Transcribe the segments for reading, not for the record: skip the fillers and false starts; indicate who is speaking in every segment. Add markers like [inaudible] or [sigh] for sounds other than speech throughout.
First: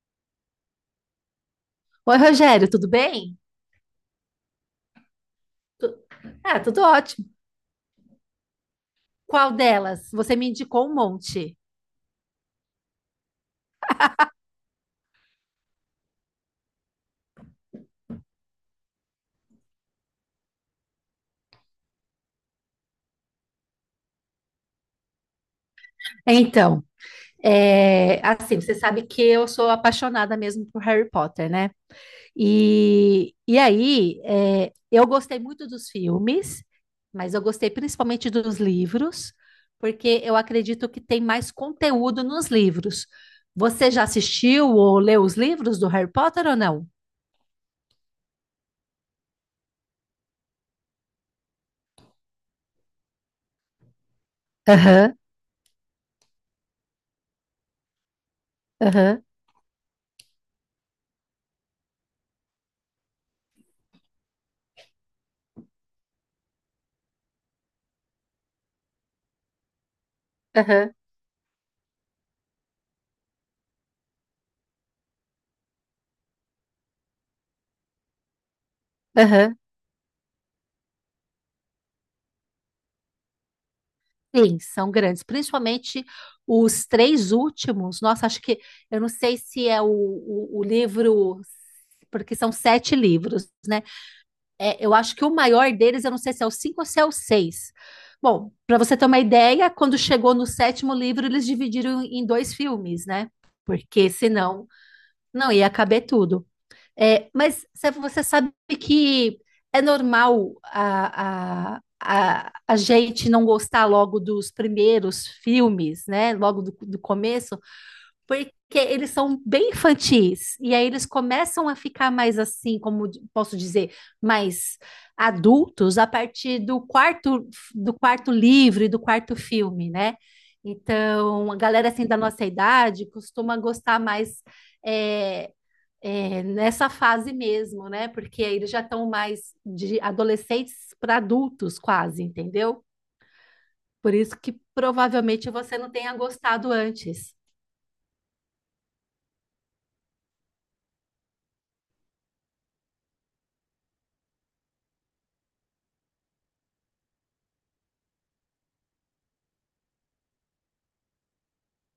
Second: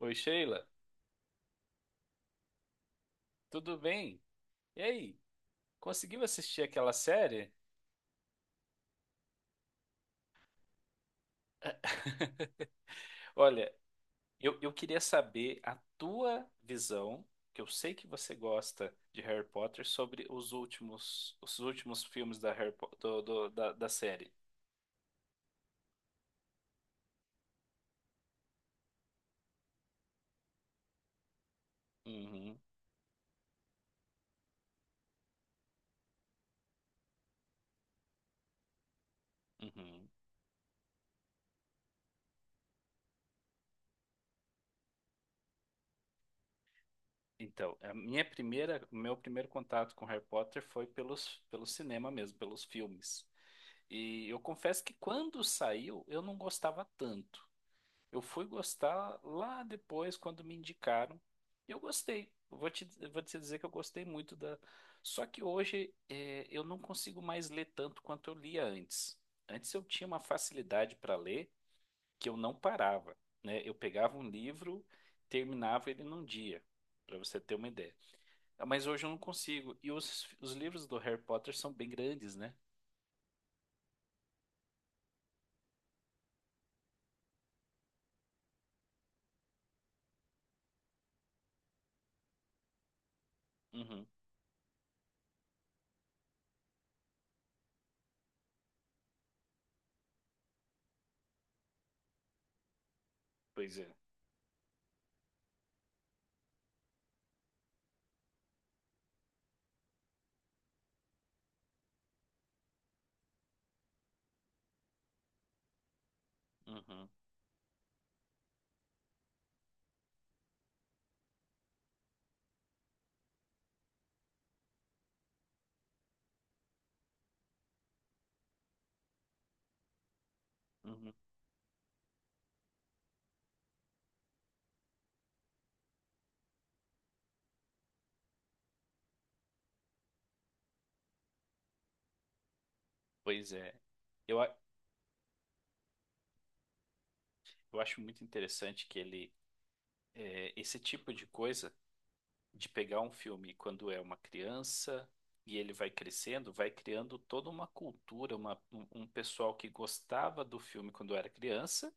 Speaker 1: Oi, Sheila,
Speaker 2: Oi, Rogério, tudo bem?
Speaker 1: tudo bem? E aí,
Speaker 2: Tu-
Speaker 1: conseguiu
Speaker 2: Ah,
Speaker 1: assistir
Speaker 2: tudo
Speaker 1: aquela
Speaker 2: ótimo.
Speaker 1: série?
Speaker 2: Qual delas? Você me indicou um monte.
Speaker 1: Olha, eu queria saber a tua visão, que eu sei que você gosta de Harry Potter, sobre os últimos filmes da, Harry Po- do- do- da, da série.
Speaker 2: Então, assim, você sabe que eu sou apaixonada mesmo por Harry Potter, né?
Speaker 1: Uhum,
Speaker 2: E aí, eu gostei muito dos filmes, mas eu gostei principalmente dos livros,
Speaker 1: uhum.
Speaker 2: porque eu acredito que tem mais conteúdo nos livros. Você já assistiu ou leu os livros do Harry Potter ou não?
Speaker 1: Então, o meu primeiro contato com Harry Potter foi pelo cinema mesmo, pelos filmes. E eu confesso que
Speaker 2: Aham,
Speaker 1: quando saiu, eu não gostava tanto. Eu fui gostar
Speaker 2: aham,
Speaker 1: lá depois, quando me indicaram. E eu gostei. Eu vou te dizer que eu gostei muito da. Só que hoje eu não consigo mais ler tanto quanto eu lia antes. Antes eu tinha uma
Speaker 2: aham,
Speaker 1: facilidade para ler que eu não parava, né? Eu pegava um livro, terminava ele num dia, para você ter uma ideia. Ah, mas hoje eu não
Speaker 2: aham.
Speaker 1: consigo. E os livros do Harry Potter são bem grandes, né?
Speaker 2: Sim, são grandes, principalmente os três últimos. Nossa, acho que eu não sei se é o livro, porque são sete livros, né?
Speaker 1: Uhum,
Speaker 2: Eu acho que o maior deles, eu não sei se é o cinco ou se é o seis. Bom, para você ter uma ideia, quando chegou no sétimo livro, eles dividiram em dois filmes, né?
Speaker 1: pois é.
Speaker 2: Porque senão não ia caber tudo. Mas Sefa, você sabe que é normal a gente não gostar logo dos primeiros filmes, né? Logo do
Speaker 1: Uhum,
Speaker 2: começo, porque eles são bem infantis. E aí eles começam a ficar mais assim, como posso dizer, mais adultos a partir do quarto livro e do quarto filme, né?
Speaker 1: uhum,
Speaker 2: Então, a galera assim da nossa idade costuma gostar mais é, nessa fase mesmo, né? Porque aí eles já estão mais de adolescentes para adultos, quase, entendeu?
Speaker 1: pois é.
Speaker 2: Por isso
Speaker 1: Eu,
Speaker 2: que
Speaker 1: a-
Speaker 2: provavelmente você não tenha gostado antes.
Speaker 1: eu acho muito interessante que ele esse tipo de coisa, de pegar um filme quando é uma criança e ele vai crescendo, vai criando toda uma cultura, um pessoal que gostava do filme quando era criança,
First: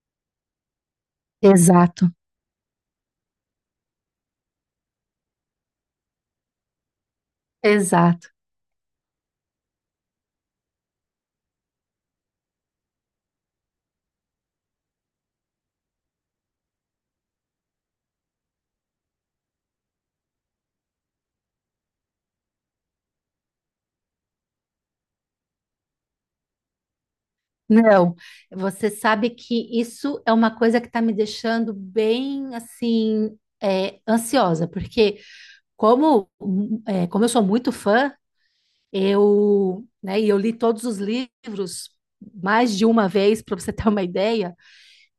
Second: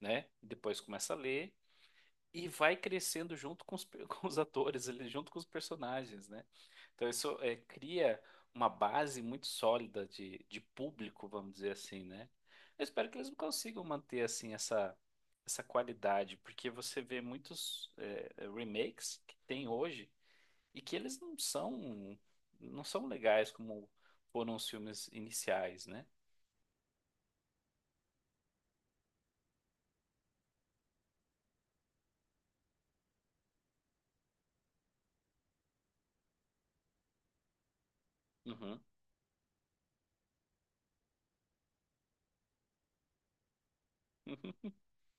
Speaker 1: né? Depois começa a ler
Speaker 2: Exato.
Speaker 1: e vai crescendo junto [laughs] com os atores, ali, junto com os personagens, né? Então isso cria
Speaker 2: Exato.
Speaker 1: uma base muito sólida de público, vamos dizer assim, né? Eu espero que eles consigam manter assim essa qualidade, porque você vê muitos remakes que tem hoje e que eles não são legais como foram os filmes iniciais, né?
Speaker 2: Não, você sabe que isso é uma coisa que está me deixando bem assim ansiosa, porque como eu sou muito fã,
Speaker 1: Uhum.
Speaker 2: eu, né, e eu li todos os livros mais de uma vez para você ter uma [laughs] ideia.
Speaker 1: [laughs]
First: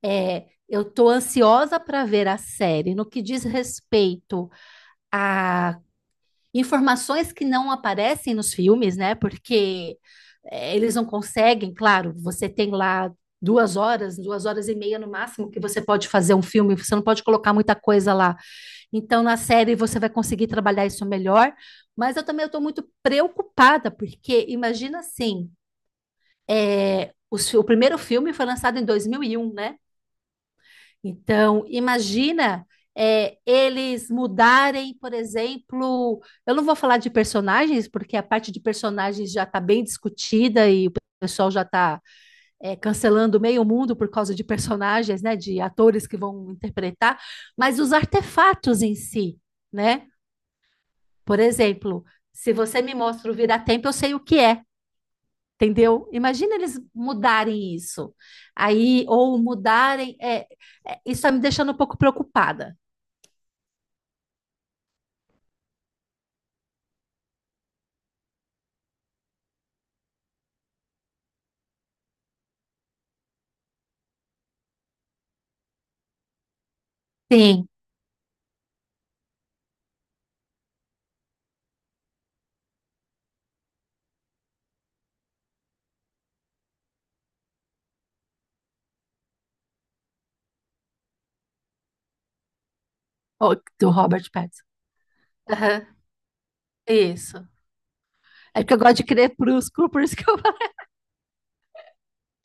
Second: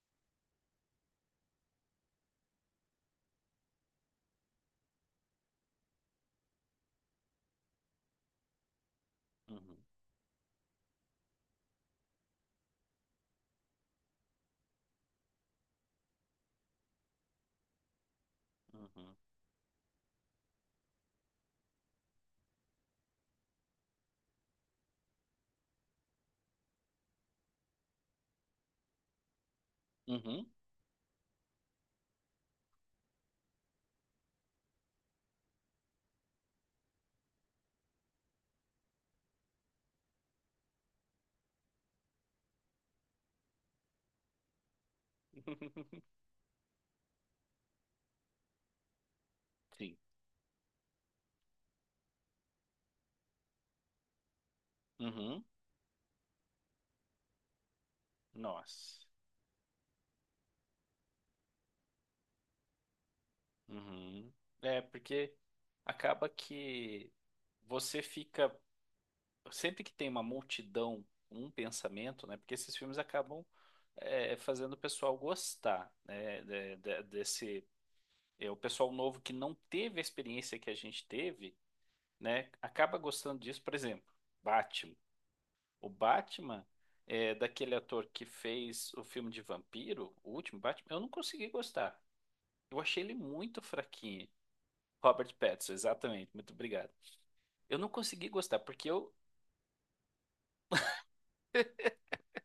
Speaker 2: Eu estou ansiosa para ver a série. No que diz respeito a informações que não aparecem nos filmes, né?
Speaker 1: Uhum.
Speaker 2: Porque eles não conseguem, claro, você tem lá 2 horas, 2 horas e meia no máximo que você pode fazer um filme, você não pode colocar muita coisa lá.
Speaker 1: Uhum.
Speaker 2: Então, na série você vai conseguir trabalhar isso melhor, mas eu também estou muito preocupada, porque imagina assim, o primeiro filme foi lançado em 2001, né?
Speaker 1: Uhum.
Speaker 2: Então, imagina eles mudarem, por exemplo, eu não vou falar de personagens, porque a parte de personagens já está bem discutida e o pessoal já está cancelando meio mundo por causa de personagens, né, de atores
Speaker 1: [laughs]
Speaker 2: que vão interpretar, mas os artefatos em si,
Speaker 1: Sim.
Speaker 2: né? Por exemplo, se você me mostra o vira-tempo, eu sei o que é.
Speaker 1: Uhum.
Speaker 2: Entendeu? Imagina eles mudarem isso. Aí,
Speaker 1: Nossa.
Speaker 2: ou mudarem. Isso está me deixando um pouco preocupada.
Speaker 1: Uhum. É, porque acaba que você fica. Sempre que tem uma multidão, um pensamento, né? Porque esses filmes acabam fazendo o pessoal gostar, né? Desse.
Speaker 2: Sim,
Speaker 1: É, o pessoal novo que não teve a experiência que a gente teve, né? Acaba gostando disso. Por exemplo, Batman. O Batman é daquele ator que fez o filme de vampiro, o último Batman. Eu não consegui gostar. Eu achei ele muito
Speaker 2: do
Speaker 1: fraquinho.
Speaker 2: Robert Pattinson.
Speaker 1: Robert Pattinson,
Speaker 2: Aham,
Speaker 1: exatamente. Muito obrigado.
Speaker 2: isso.
Speaker 1: Eu não consegui gostar,
Speaker 2: É porque eu
Speaker 1: porque
Speaker 2: gosto de
Speaker 1: eu,
Speaker 2: crer crepúsculo, por isso que eu falo.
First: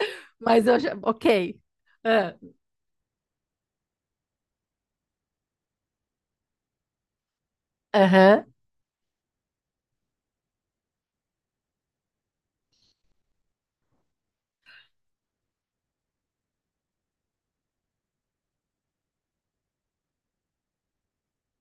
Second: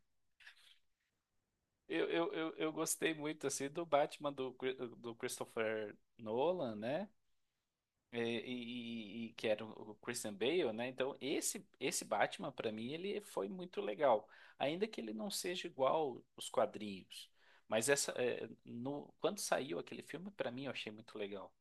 Speaker 2: [laughs] Mas eu já. Ok.
Speaker 1: eu, eu,
Speaker 2: Ah,
Speaker 1: eu, eu gostei muito assim do Batman do Christopher Nolan, né? E,
Speaker 2: aham.
Speaker 1: e- e- e que era o Christian Bale, né? Então, esse Batman, pra mim, ele foi muito legal. Ainda que ele não seja igual os quadrinhos. Mas essa, é, no, quando saiu aquele filme, pra mim, eu achei muito legal,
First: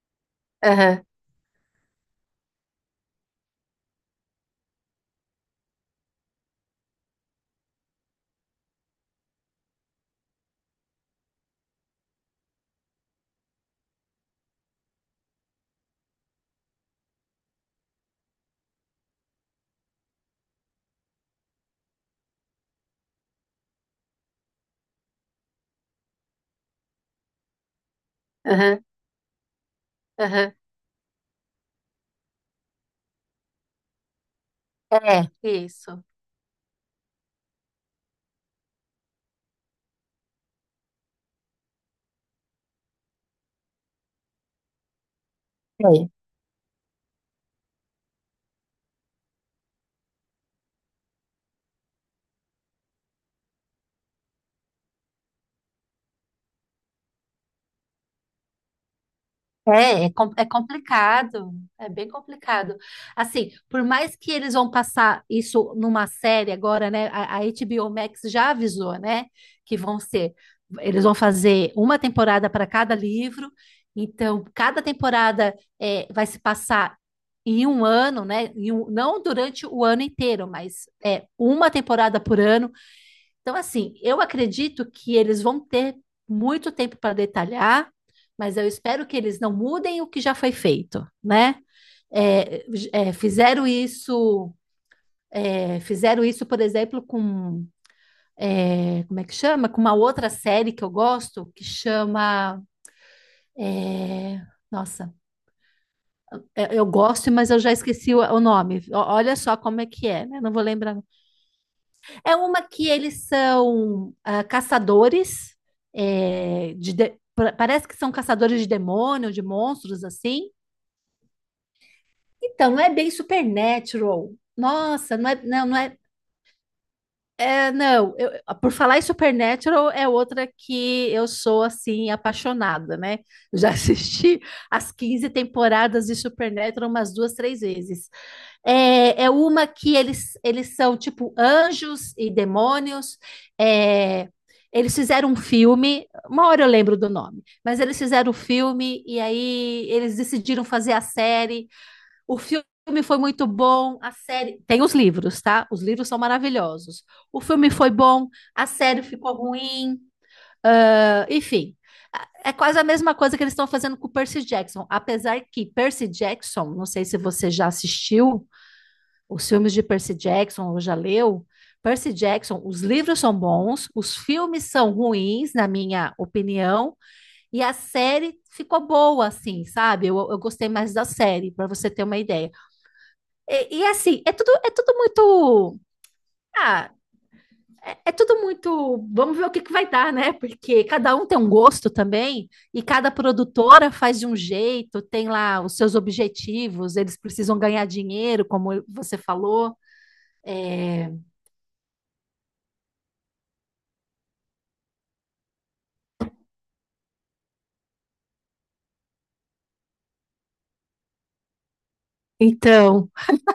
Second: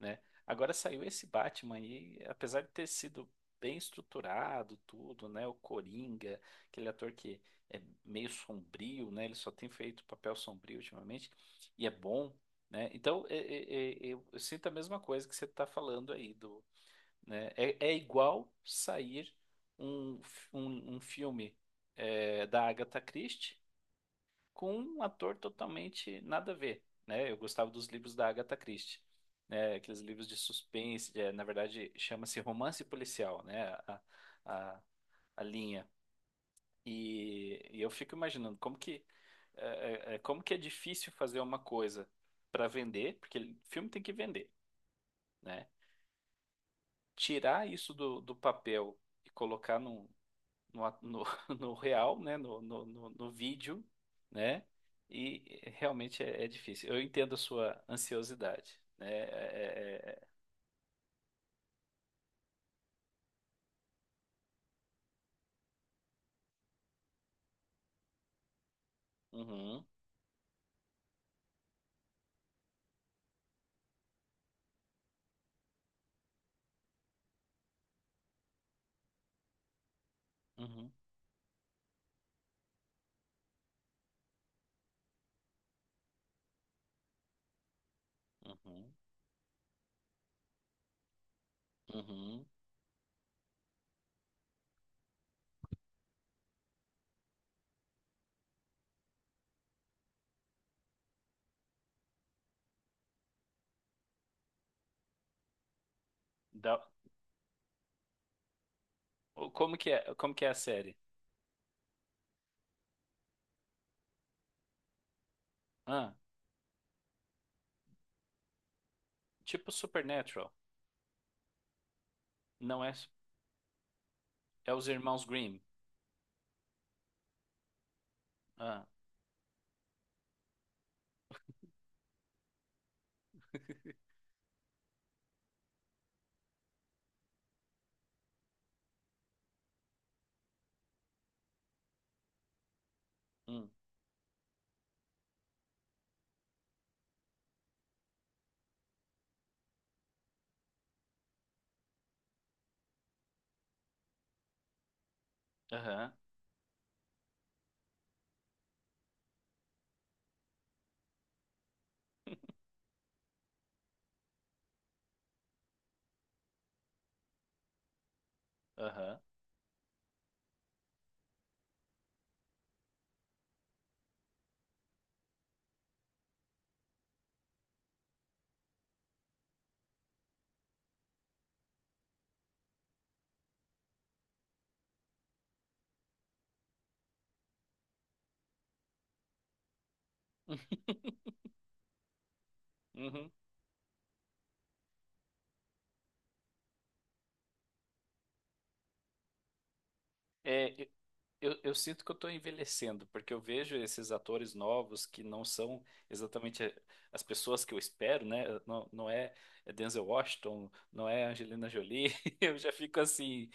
Speaker 1: né? Agora saiu
Speaker 2: Aham,
Speaker 1: esse Batman aí, apesar de ter sido bem estruturado tudo, né? O Coringa, aquele ator que é meio sombrio, né? Ele só tem feito papel sombrio ultimamente e é bom, né? Então, eu sinto a mesma coisa que você está falando aí do, né? É, é igual sair um filme da Agatha Christie com um ator totalmente nada a ver, né? Eu gostava dos livros da Agatha
Speaker 2: aham,
Speaker 1: Christie, né? Aqueles livros de
Speaker 2: aham,
Speaker 1: suspense, é, na verdade chama-se romance policial, né? A,
Speaker 2: aham.
Speaker 1: a
Speaker 2: É,
Speaker 1: linha.
Speaker 2: isso.
Speaker 1: E eu fico imaginando como que é, como que é difícil fazer uma coisa para vender, porque filme tem que vender, né? Tirar isso do, do papel e colocar num, no, a- no, [laughs] no real, né? No vídeo, né? E realmente é difícil. Eu entendo a sua ansiosidade, né?
Speaker 2: É, é, com- é complicado, é bem complicado. Assim, por mais que eles vão passar isso numa série agora, né? A HBO Max já avisou, né? Que
Speaker 1: Uhum,
Speaker 2: vão ser, eles vão fazer uma temporada para cada livro, então cada temporada vai se passar em um ano, né? Não durante o ano inteiro, mas
Speaker 1: uhum,
Speaker 2: é uma temporada por ano. Então, assim, eu acredito que eles vão ter muito tempo para detalhar, mas eu
Speaker 1: uhum,
Speaker 2: espero que eles não mudem o que já foi feito, né?
Speaker 1: uhum.
Speaker 2: É, é, fizeram isso, fizeram isso, por exemplo, como é que chama? Com uma outra série que eu gosto, que chama, é, nossa, eu
Speaker 1: Da-
Speaker 2: gosto, mas eu já esqueci o nome. Olha só
Speaker 1: Como
Speaker 2: como é
Speaker 1: que
Speaker 2: que
Speaker 1: é,
Speaker 2: é,
Speaker 1: como
Speaker 2: né?
Speaker 1: que é
Speaker 2: Não
Speaker 1: a
Speaker 2: vou
Speaker 1: série?
Speaker 2: lembrar. É uma que eles são caçadores,
Speaker 1: Ah,
Speaker 2: parece que são caçadores de demônio, de
Speaker 1: tipo
Speaker 2: monstros,
Speaker 1: Supernatural.
Speaker 2: assim. Então, não
Speaker 1: Não
Speaker 2: é
Speaker 1: é,
Speaker 2: bem supernatural.
Speaker 1: é os
Speaker 2: Nossa,
Speaker 1: irmãos
Speaker 2: não é,
Speaker 1: Grimm.
Speaker 2: não, não é. Não, por
Speaker 1: Ah,
Speaker 2: falar em Supernatural é outra que eu sou assim apaixonada, né? Eu já [laughs] assisti as 15 temporadas de Supernatural umas duas, três vezes. É uma que eles são tipo anjos e demônios.
Speaker 1: hum,
Speaker 2: é, Eles fizeram um filme, uma hora eu lembro do nome, mas eles fizeram o filme e aí eles decidiram fazer a série. O filme foi muito bom, a série. Tem os livros, tá? Os livros
Speaker 1: aham,
Speaker 2: são maravilhosos. O filme foi bom, a série ficou ruim, ah, enfim. É quase a mesma coisa que eles estão fazendo com o Percy Jackson. Apesar que Percy Jackson, não sei se você já assistiu
Speaker 1: aham.
Speaker 2: os filmes de Percy Jackson ou já leu. Percy Jackson, os livros são bons, os filmes são ruins, na minha opinião, e a série ficou boa, assim, sabe? Eu gostei mais da série, para você ter uma ideia. E assim, é tudo muito. Ah, tudo muito. Vamos ver o que, que vai dar, né? Porque
Speaker 1: [laughs]
Speaker 2: cada um tem um gosto também, e cada
Speaker 1: Uhum.
Speaker 2: produtora faz de um jeito, tem lá os seus objetivos, eles precisam ganhar dinheiro, como você falou.
Speaker 1: É,
Speaker 2: É,
Speaker 1: eu sinto que eu estou envelhecendo, porque eu vejo esses atores novos que não são exatamente as pessoas que eu espero, né? Não, não é Denzel Washington, não é Angelina Jolie. [laughs] Eu já fico
Speaker 2: então,
Speaker 1: assim, o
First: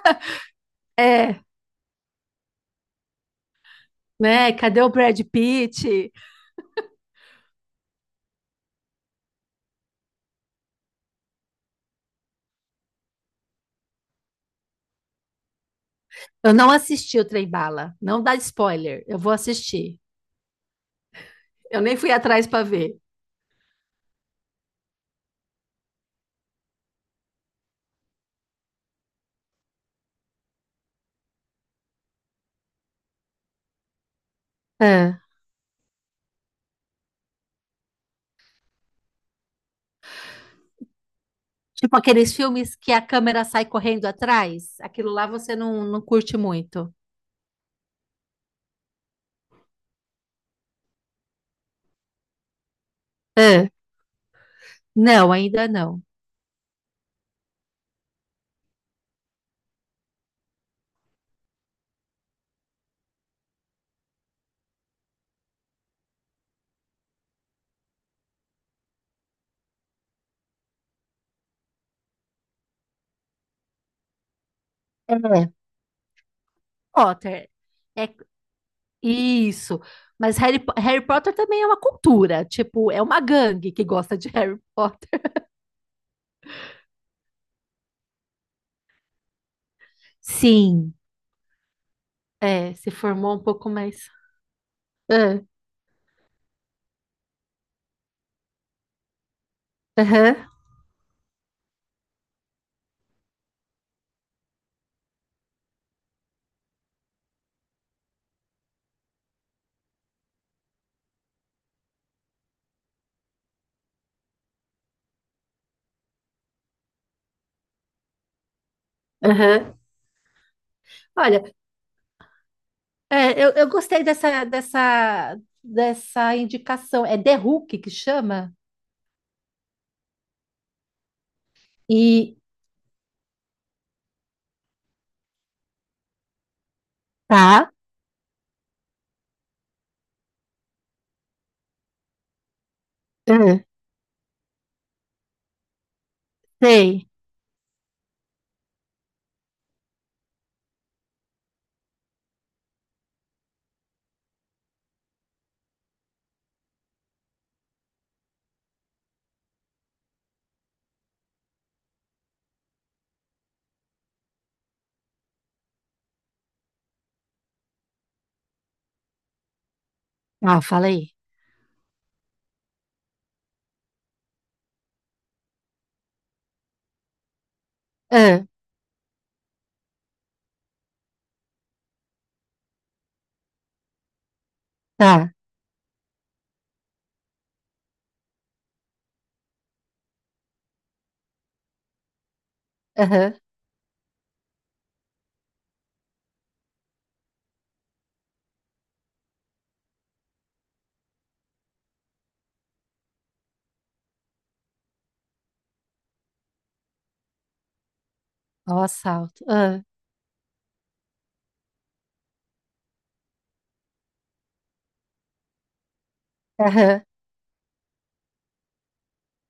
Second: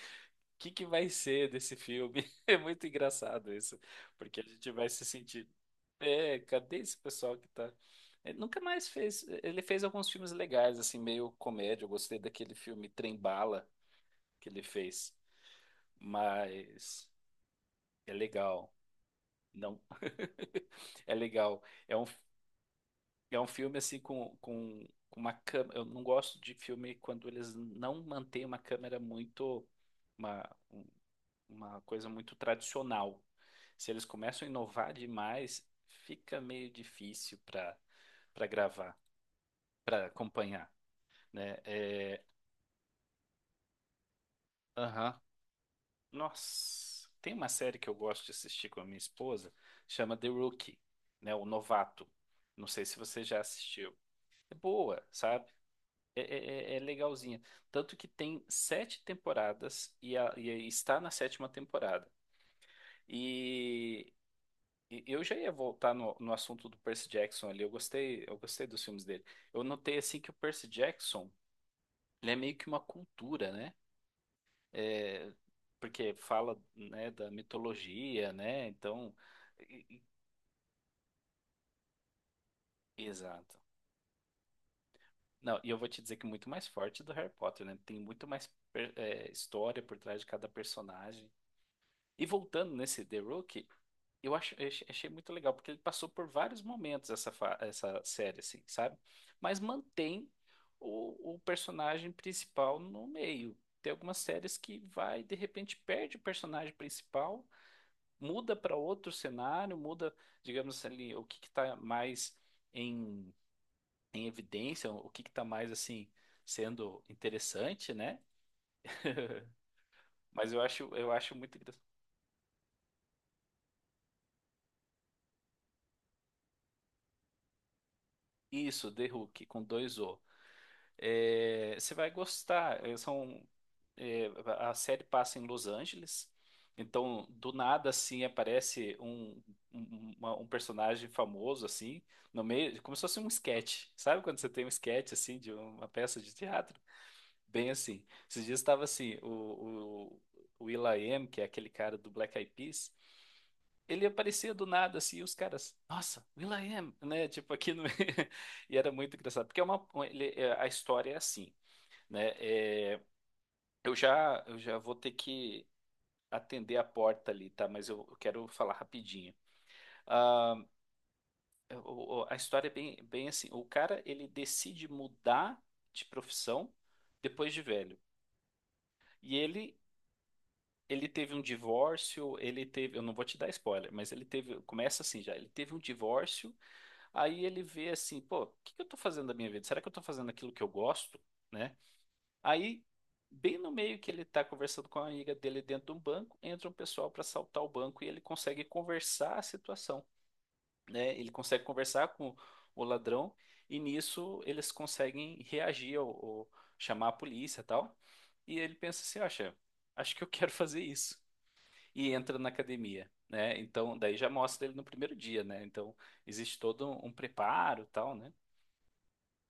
Speaker 1: que que vai
Speaker 2: é,
Speaker 1: ser desse filme? [laughs] É muito engraçado isso, porque a
Speaker 2: né?
Speaker 1: gente
Speaker 2: Cadê
Speaker 1: vai
Speaker 2: o
Speaker 1: se
Speaker 2: Brad
Speaker 1: sentir,
Speaker 2: Pitt?
Speaker 1: é, cadê esse pessoal que tá? Ele nunca mais fez. Ele fez alguns filmes legais, assim, meio comédia. Eu gostei daquele filme Trem Bala que ele fez,
Speaker 2: Eu não
Speaker 1: mas
Speaker 2: assisti o Trem Bala,
Speaker 1: é
Speaker 2: não dá
Speaker 1: legal.
Speaker 2: spoiler, eu vou
Speaker 1: Não,
Speaker 2: assistir.
Speaker 1: é legal.
Speaker 2: Eu
Speaker 1: É
Speaker 2: nem
Speaker 1: um,
Speaker 2: fui atrás para ver.
Speaker 1: é um filme assim com uma câmera. Eu não gosto de filme quando eles não mantêm uma câmera muito. Uma, um- uma coisa muito tradicional. Se eles começam a inovar
Speaker 2: É.
Speaker 1: demais, fica meio difícil para gravar, para acompanhar, né?
Speaker 2: Tipo
Speaker 1: É,
Speaker 2: aqueles filmes que a câmera sai correndo atrás. Aquilo
Speaker 1: aham.
Speaker 2: lá você não curte muito.
Speaker 1: Nossa, tem uma série que eu gosto de assistir com a minha esposa, chama The Rookie, né? O Novato. Não sei se você já
Speaker 2: É.
Speaker 1: assistiu. É boa,
Speaker 2: Não,
Speaker 1: sabe?
Speaker 2: ainda não.
Speaker 1: É legalzinha. Tanto que tem sete temporadas e está na sétima temporada. E, e eu já ia voltar no, no assunto do Percy Jackson ali. Eu gostei dos filmes dele. Eu notei assim que o Percy Jackson, ele é meio que uma cultura, né? É,
Speaker 2: É.
Speaker 1: porque fala, né, da
Speaker 2: Potter. É
Speaker 1: mitologia, né? Então,
Speaker 2: isso.
Speaker 1: e- e-
Speaker 2: Mas Harry Potter também é uma cultura. Tipo, é uma
Speaker 1: exato.
Speaker 2: gangue que gosta de [laughs] Harry Potter.
Speaker 1: Não, e eu vou te dizer que é muito mais forte do Harry Potter, né? Tem muito mais história por trás de cada
Speaker 2: Sim.
Speaker 1: personagem. E voltando
Speaker 2: Se
Speaker 1: nesse The
Speaker 2: formou um
Speaker 1: Rookie,
Speaker 2: pouco mais.
Speaker 1: eu acho eu ach- achei muito
Speaker 2: Ah.
Speaker 1: legal, porque ele passou por vários momentos essa série, assim, sabe? Mas mantém
Speaker 2: Aham,
Speaker 1: o personagem principal no meio. Tem algumas séries que vai, de repente, perde o personagem principal, muda para outro cenário, muda, digamos ali, o que que tá mais em, em evidência, o que que tá mais, assim, sendo interessante, né? [laughs]
Speaker 2: aham.
Speaker 1: Mas eu acho
Speaker 2: Olha,
Speaker 1: muito engraçado.
Speaker 2: eu gostei dessa, indicação. É The Hook que chama?
Speaker 1: Isso, The Hook, com dois O. É, você vai
Speaker 2: E.
Speaker 1: gostar. É, é, a série passa em Los Angeles, então do
Speaker 2: Tá.
Speaker 1: nada assim aparece um personagem famoso assim no meio, como se fosse um
Speaker 2: É.
Speaker 1: sketch. Sabe quando você tem um sketch assim de uma peça de teatro?
Speaker 2: Sei.
Speaker 1: Bem assim. Esses dias estava assim o will.i.am, que é aquele cara do Black Eyed Peas. Ele aparecia do nada assim, e os caras, nossa, will.i.am, né? Tipo aqui no [laughs] e era muito engraçado porque é a história é assim, né? É, eu já vou ter que atender a porta ali, tá? Mas eu quero falar rapidinho. Ah,
Speaker 2: Ah, falei.
Speaker 1: a história é bem, bem assim. O cara, ele decide mudar de profissão depois de velho.
Speaker 2: Ah,
Speaker 1: E ele teve um divórcio, ele teve, eu não vou te dar spoiler, mas ele teve, começa assim
Speaker 2: tá.
Speaker 1: já, ele teve um divórcio, aí ele vê assim, pô, o que que eu tô fazendo da minha vida? Será que eu tô fazendo aquilo que eu gosto? Né? Aí,
Speaker 2: Aham.
Speaker 1: bem no meio que ele está conversando com a amiga dele dentro de um banco, entra um pessoal para assaltar o banco e ele consegue conversar a situação, né? Ele consegue conversar com o ladrão e nisso eles conseguem reagir ou chamar a polícia e tal. E ele
Speaker 2: Ó,
Speaker 1: pensa assim,
Speaker 2: assalto.
Speaker 1: acha,
Speaker 2: Ah,
Speaker 1: acho que eu quero fazer isso. E entra na academia, né? Então, daí já mostra ele no primeiro dia, né? Então, existe todo
Speaker 2: aham.
Speaker 1: um preparo e tal, né?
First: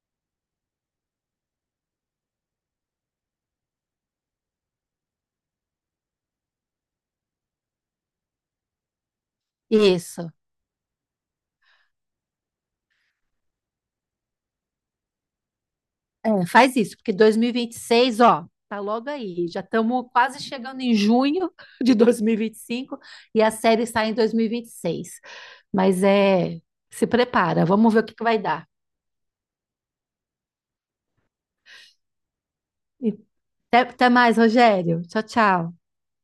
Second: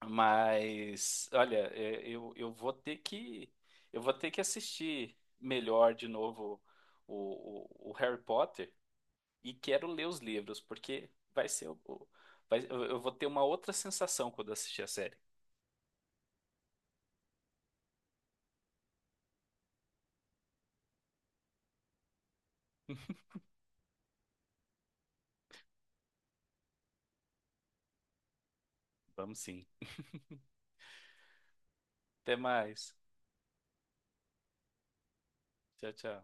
Speaker 1: Mas, olha, é, eu vou ter que eu vou ter que assistir melhor de novo o Harry Potter e quero ler os
Speaker 2: Isso.
Speaker 1: livros, porque vai ser eu vou ter uma outra sensação quando assistir a série.
Speaker 2: Faz isso, porque dois mil e vinte e seis, ó, tá logo aí. Já estamos quase chegando em junho [laughs] de dois mil e vinte e cinco
Speaker 1: [laughs]
Speaker 2: e a série sai em dois mil e vinte e seis. Mas se prepara, vamos ver o que que vai dar.
Speaker 1: Vamos sim. Até mais.
Speaker 2: E até mais, Rogério. Tchau, tchau.
Speaker 1: Tchau, tchau.